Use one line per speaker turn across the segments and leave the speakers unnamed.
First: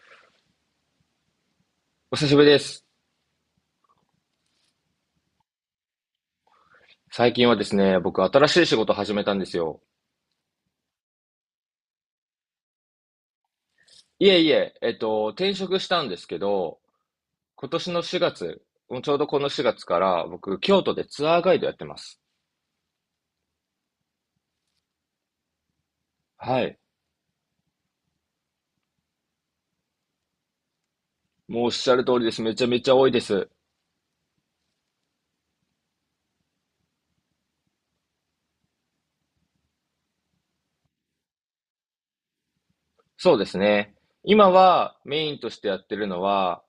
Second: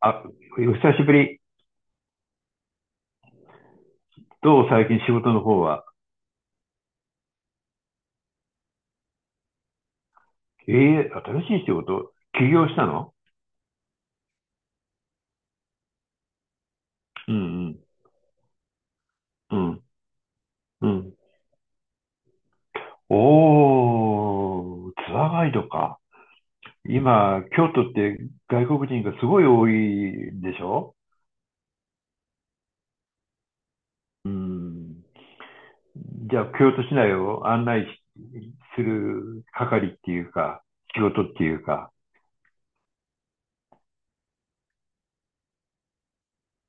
あ、お久しぶり。
お久しぶりです。
どう最近仕事の方は？
最近はですね、僕新しい仕事を始めたんですよ。
ええ、新しい仕事起業したの？
いえいえ、転職したんですけど、
う
今
ん
年の4月、もうちょうどこの
うん。う
4
ん。
月から僕、京
う
都で
ん。
ツアーガイドやってます。
おー、ツアーガイドか。
はい。
今、京都って外国人がすごい多いんでしょ？
もうおっしゃる通りです。めちゃめちゃ多いです。
うん。じゃあ、京都市内を案内する係っていうか、仕事っていうか。
そうですね。今はメインとしてやってるのは、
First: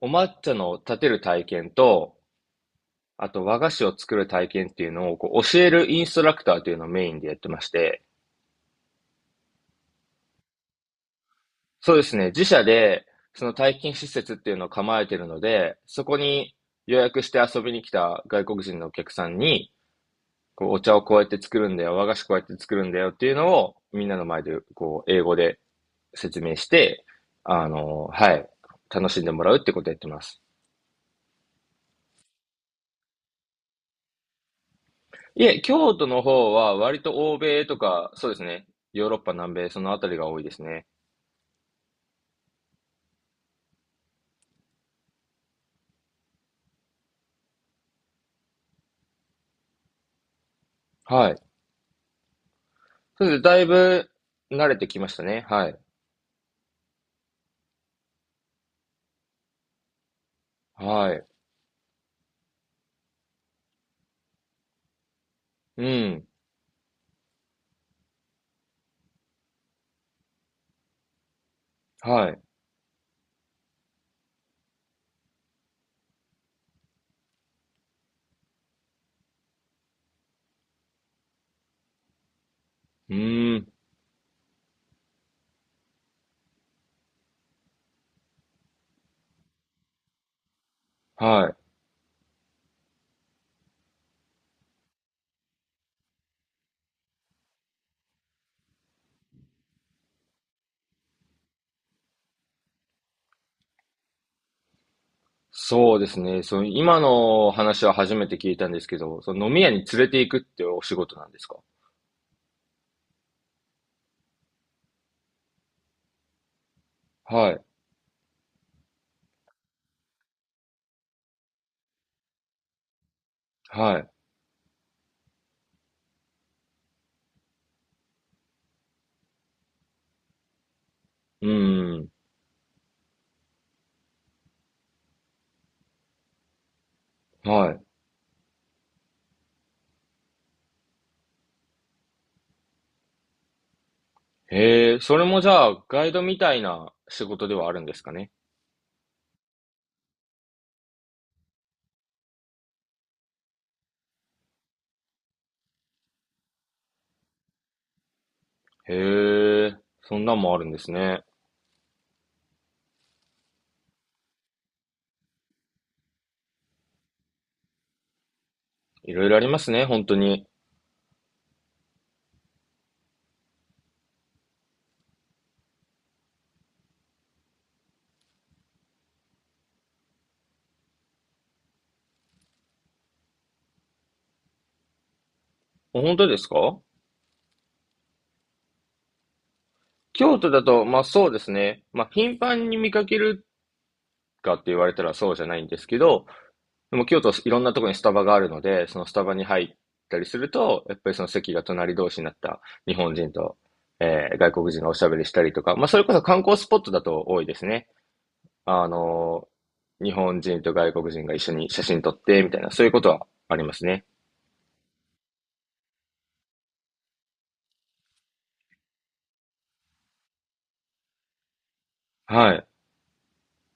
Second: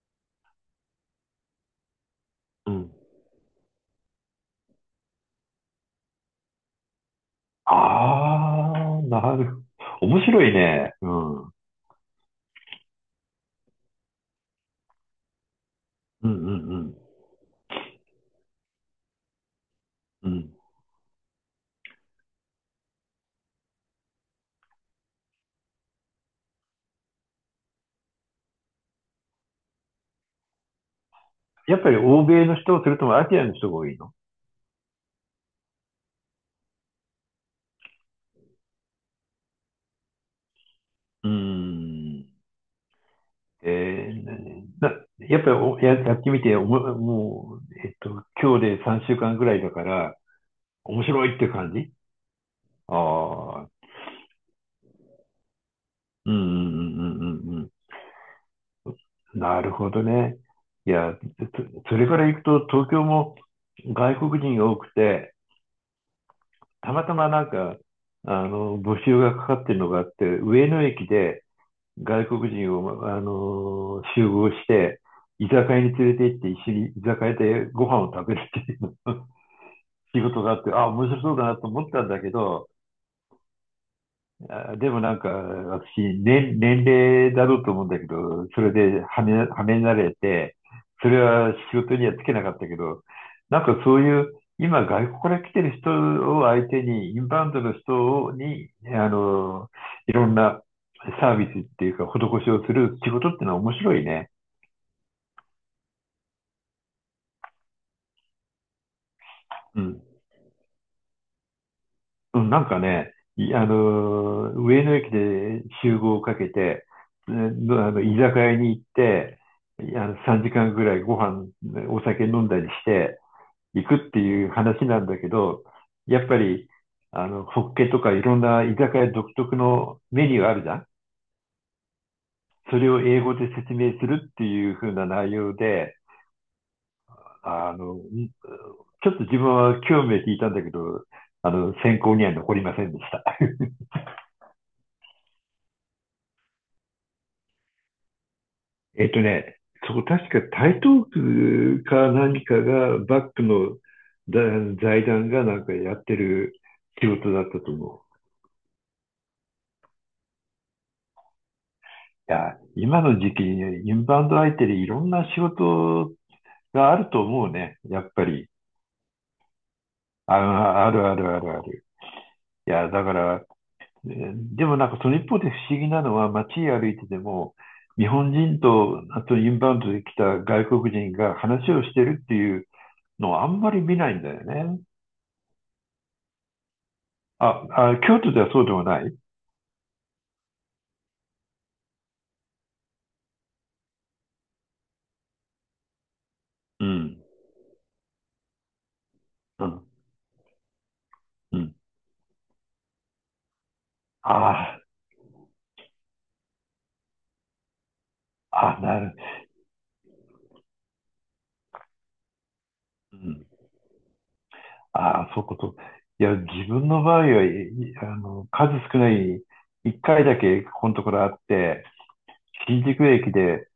お抹茶の立てる体験と、
うん。
あと和菓子を作る体験っていうのをこう教えるインストラクターというのをメインでやってまして、
あー、なる。面白いね。うん。うん
そうですね。自社で、その体験施設っていうのを構えてるので、そこ
うんう
に
ん。
予約して遊びに来た外国人のお客さんに、
うん。
こう、お茶をこうやって作るんだよ、和菓子こうやって作るんだよっていうのを、みんなの前で、こう、英語で説明して、はい、楽しんでもらうってことをやってます。
やっぱり欧米の人、それともアジアの人が多いの？
いえ、京都の方は割と欧米とか、そうですね。ヨーロッパ、南米、そのあたりが多いですね。
うーん。えーなやっぱりやってみておも、もう、えっと、今日で3週間ぐらいだから、面白
は
い
い。
っていう感じ？
そうです。だい
ああ、
ぶ慣れてきましたね。はい。
うんうんうんうんうんうん。なるほどね。い
は
や、
い。
それから行くと、東京も外国人が多くて、
うん。
たまたまなんか、募集がかかってるのがあって、上野駅で、外
はい。
国人を、集合して、居酒屋に連れて行って、一緒に居酒屋でご飯を食べるっていうの 仕事があって、あ、面白そうだなと思ったんだけど、
うーん。
あでもなんか、私、年齢だろうと思うんだけど、それではめられて、それ
は
は
い。
仕事にはつけなかったけど、なんかそういう、今外国から来てる人を相手に、インバウンドの人に、あの、いろんなサービスっていうか、施しをする仕事っていうのは面白いね。
そうですね。その今の話は初めて聞いたんですけど、その飲み屋に
うん。
連れて行くってお仕事なんですか？
うん、なんかね、いあのー、上野駅で集合をかけて、え
はい。
ー居酒屋に行って、いあの、3時間ぐらいご飯、お酒飲んだりして行くっ
はい。
ていう話なんだけど、やっぱり、ホッケとかいろんな居酒屋独特のメニューあるじゃん？
うん。
それを英語で説明するっていう風な内容で、あ
は
の、ちょっと自分は興味を引いたんだけど、選考には残りませんでした。
い。へえ、それもじゃあガイドみたいな仕事ではあるんですかね。
ね、そこ確か台東区か何かがバックのだ財団がなんかやってる仕事だったと思
へえ、そんなんもあるんですね。
う。いや、今の時期にねインバウンド相手でいろんな仕事があると思うね。やっぱり。
いろいろありますね、本当に。
あ、あるあるあるある。いや、だから、でもなんかその一方で不思議なのは街歩いてても、日本人と、あとインバウンドで来た外国人が話をしてるっていうのをあんまり見ないんだよね。
本当ですか？
あ、あ、京都ではそうでもない？
京都だと、まあそうですね。まあ頻繁に見かけるかって言われたらそうじゃないんですけど、
う
でも京
ん。
都いろんなところにスタバがあるので、そのスタバに入
う
っ
ん。
たりすると、やっぱりその席
う
が
ん。
隣同士になった日本人と、外国
あ
人がおしゃべりしたりとか、まあそれこそ観光スポットだと多いですね。
あ、あ、
あ
なる。
のー、日本人と外国人が一緒に写真撮ってみたいな、そういうこと
う
は
ん。
ありますね。
ああ、そういうこと。いや、自分の場合数少ない、一回だけここのところあって、
はい、
新宿駅で、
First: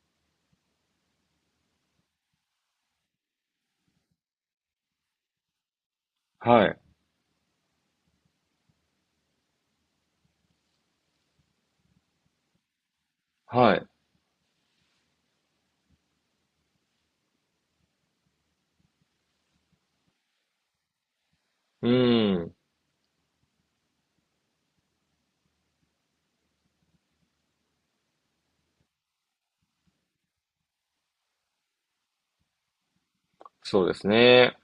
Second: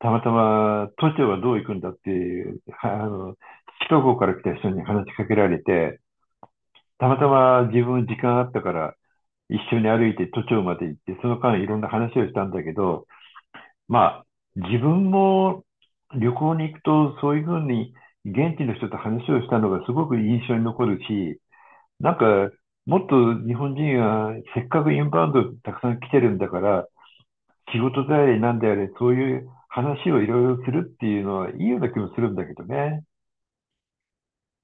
たまたま都庁はどう行くんだっていう、首都高から来た人に話しかけられて、
はい、
たまたま自分時間あったから、一緒に歩いて都庁まで行って、その間いろんな話をしたんだけど、
はい。
まあ、自分も旅行に行くと、そういうふうに現地の人と話をしたのがすごく印象に残るし、
う
なん
ー
か、
ん、
もっと日本人はせっかくインバウンドたくさん来てるんだから、仕事であれなんであれ、そういう話をいろいろするっていうのはいいような気もするんだけどね。
そうですね。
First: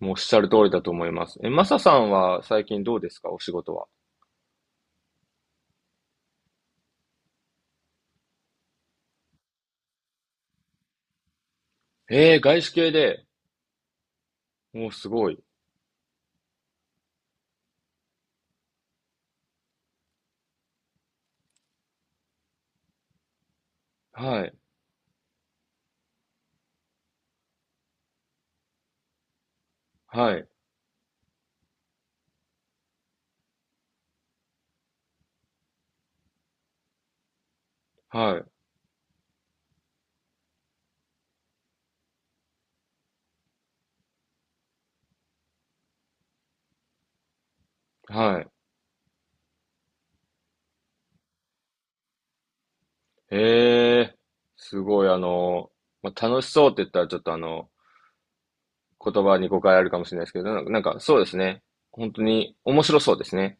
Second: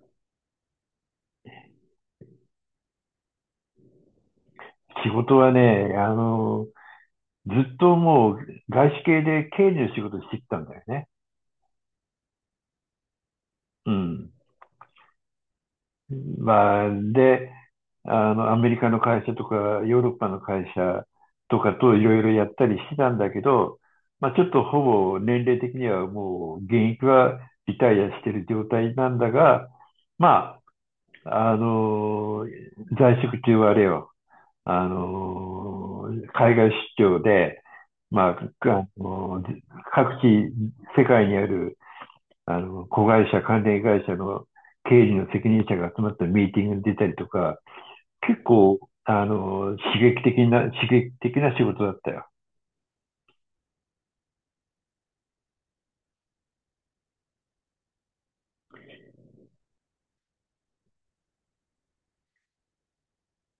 もうおっしゃる通りだと思います。え、マサさんは最近どうですか、お仕事は。
仕事はね、ずっともう外資系で経理の仕事してきたんだよね。
えー、外資系で。
うん。
もうすごい。
まあ、で、アメリカの会社とか、ヨーロッパの会社とかといろいろやったりしてたんだけど、まあ、ち
は
ょっ
い、
とほぼ年齢的にはもう現役はリタイアしてる状態なんだが、
はい、
まあ、在職中はあれよ、あの、海外出張で、ま
は
あ、
い、
各地、世界にある子会社、関連会社の経理の責任者が集まったミーティングに出たりとか、
は
結
い。
構、刺激的な仕事だったよ。
へえ、すごい、あの、まあ、楽しそうって言ったらちょっとあの、言葉に誤解あるかもしれないですけど、なんか、なんかそうですね。本当に面白そうですね。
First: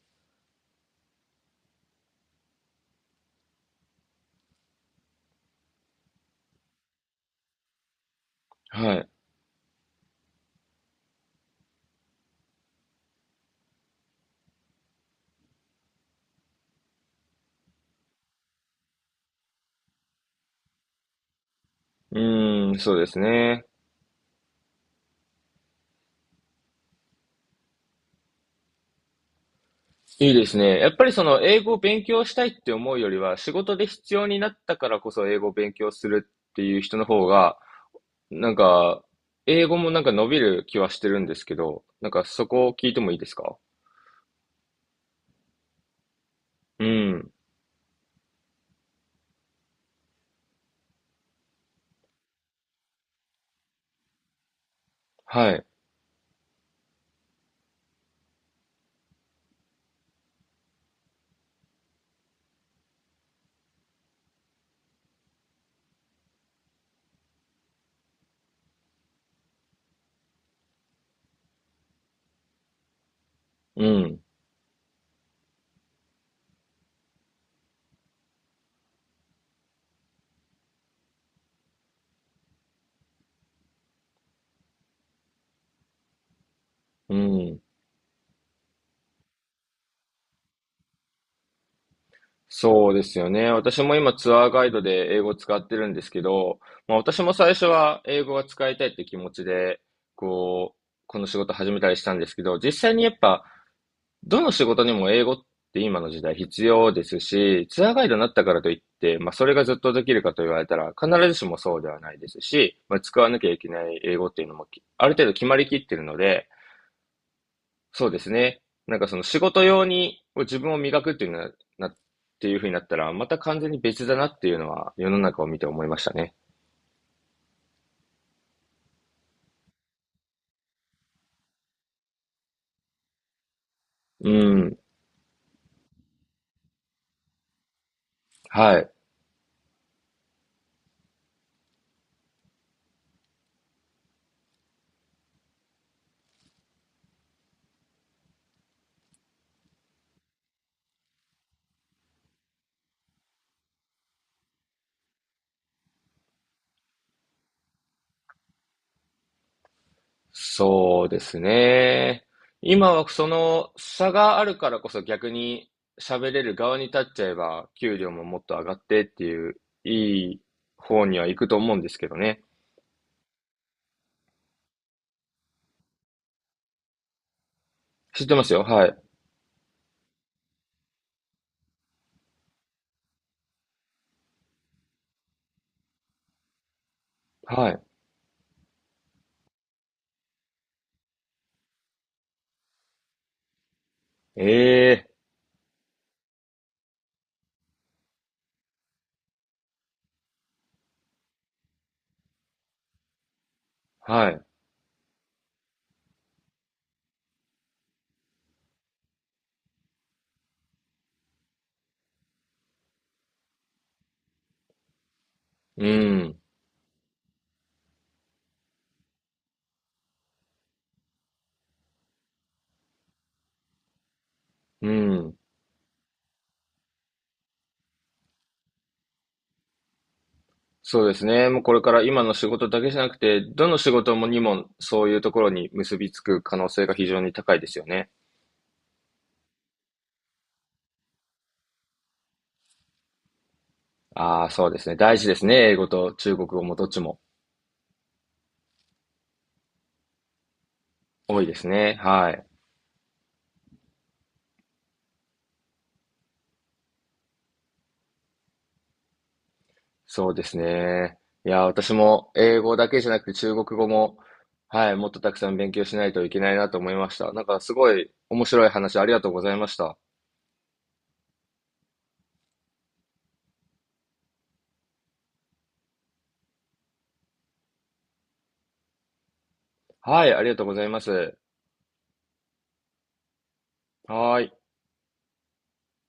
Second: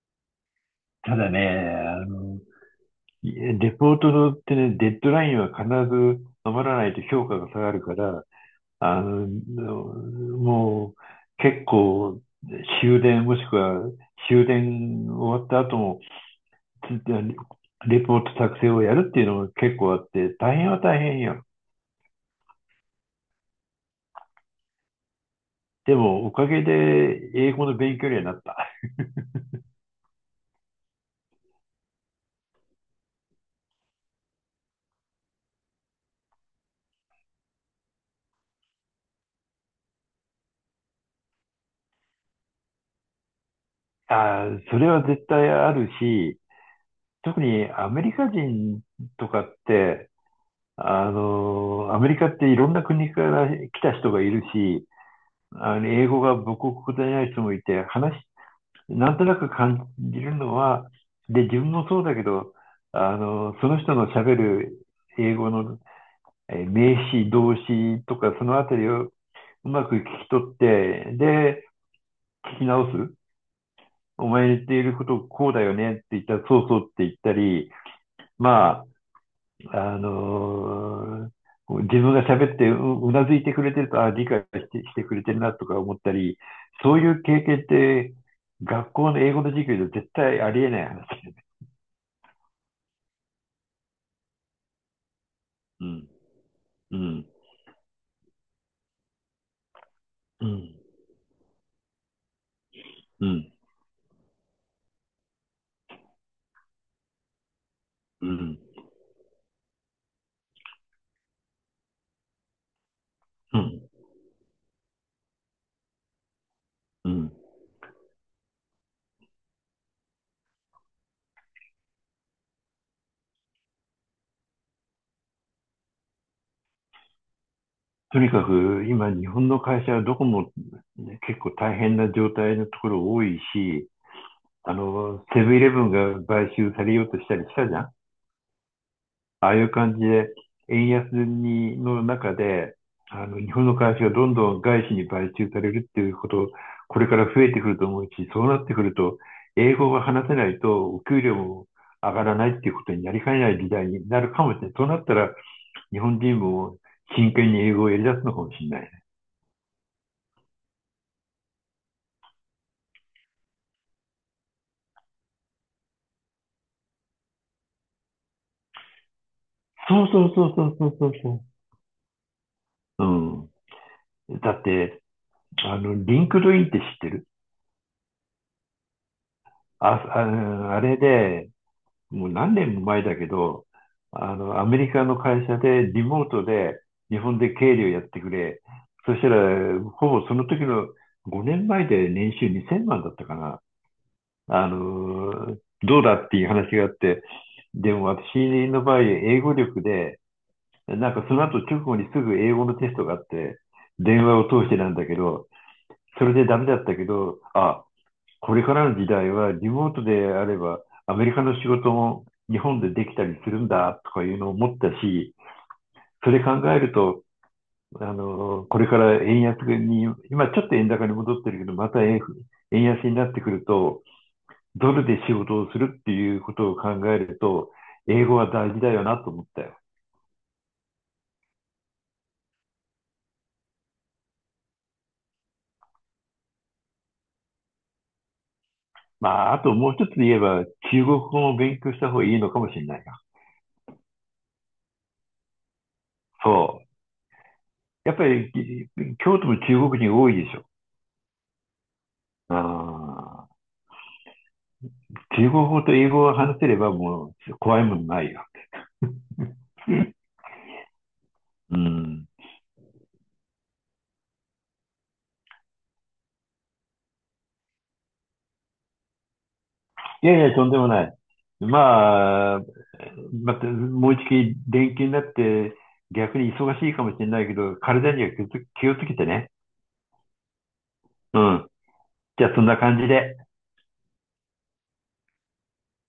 ただね、あの、レポートってね、デッドラインは必ず守らないと評価が下がるから、
は
あ
い。
の、もう結構終電もしくは終電終わった後も、レポート作成をやるっていうのも結構あって、大変は大変よ。
うーん、そうですね。
でも、おかげで英語の勉強にはなった。
いいですね。やっぱりその英語を勉強したいって思うよりは、仕事で必要になったからこそ英語を勉強するっていう人の方が、なんか、英語もなんか伸びる気はしてるんですけど、なんかそこを聞いてもいいですか？
あー、それは絶対あるし、
うん。
特にアメリカ人とかって、アメリカっていろんな国から来た人がいるし、
はい。
英語が母国語でない人もいて、なんとなく感じるのは、で、自分もそうだけど、その人の喋る英語の名詞、動詞とか、そのあたりをうまく聞き取って、で、聞き直す。
うん。
お前言っていることこうだよねって言ったら、そうそうって言ったり、まあ、自分が喋ってうなずいてくれてると、あ理解してくれてるなとか思ったり、そうい
う
う経
ん。
験って、学校の英語の授業で絶対ありえない話だよね。
そうですよね。私も今ツアーガイドで英語を使って
う
るんで
ん、
すけど、ま
う
あ、私
ん、
も最初は英語が使いたいって気持ちで、
う
こ
ん、
う、この仕事始めたりしたんですけど、実際にやっ
う
ぱ、
ん、
どの仕事にも英語って今の時代必要ですし、ツアーガイドに
う
なったか
ん、
らといって、まあ、それがずっとできるかと言われたら、必ずしもそうではないですし、まあ、使わなきゃい
う
けな
ん、
い英語っていうのもきある程度決まりきってるので、
うん。
そうですね。なんかその仕事用に自分を磨くっていうのはな、っていうふうになったら、また完全に別だなっていうのは世の中を見て思いましたね。
とにかく、今、日本の会社はどこも、ね結構大変な状態のところ多いし、
うん。
セブンイレブンが買収されようとしたりしたじゃん？
はい。
ああいう感じで、円安にの中で、日本の会社がどんどん外資に買収されるっていうこと、これから増えてくると思うし、そうなってくると、英語が話せないと、お給料も上がらないっていうことになりかねない時代になるかもしれない。そうなったら、日本人も真剣に英語をやり出すのかもしれないね。
そうですね。今はその差があるからこそ逆に喋れる側に立っちゃえば、給料ももっと上がってっていう、
そうそ
い
う
い
そうそうそう
方
そう
には行
そ
くと思うんですけどね。
う。うん。だって、リンクドインって知ってる？
知ってますよ。はい。
あ、ああれで、もう何年も前だけど、アメリカの会社でリモートで日本で
は
経
い。
理をやってくれ。そしたら、ほぼその時の5年前で年収2000万だったかな。
ええ、
どうだっていう話があって、でも私の場合、英語力で、なんかその後直後にすぐ英語のテストがあって、電
は
話
い。
を通してなんだけど、それでダメだったけど、あ、これからの時代はリモートであればアメリカの仕事も日本でできたりするんだとかいうのを思ったし、
う
そ
ん。
れ考えると、これから円安に、今ちょっと円高に戻ってるけど、また円安になってくると、
う
ドルで仕
ん。
事をするっていうことを考えると、英語は大事だよなと思ったよ。
そうですね。もうこれから今の仕事だけじゃなくて、どの仕事もにもそういうところに結びつく可能性が非常に高いですよね。
まあ、あともう一つ言えば、中国語を勉強した方がいいのかもしれないな。
ああ、そうですね。大事ですね。英語と中国語も
そ
どっ
う。
ちも
やっぱり、京都も中国人多いでしょ？
多いですね。はい。
あー中国語と英語を話せればもう怖いもんないよ。
そうですね。いや、
う
私
ん。
も英語だけじゃなくて中国語も、はい、もっとたくさん勉強しないといけないなと思いました。なんかすごい面白い話ありがとうございました。
いやいや、とんでもない。まあ、また、もう一回連休になって逆に忙しいかもしれないけど、体には気をつけてね。
はい、ありがとうございます。
うん。じゃあそんな感じで。
はーい。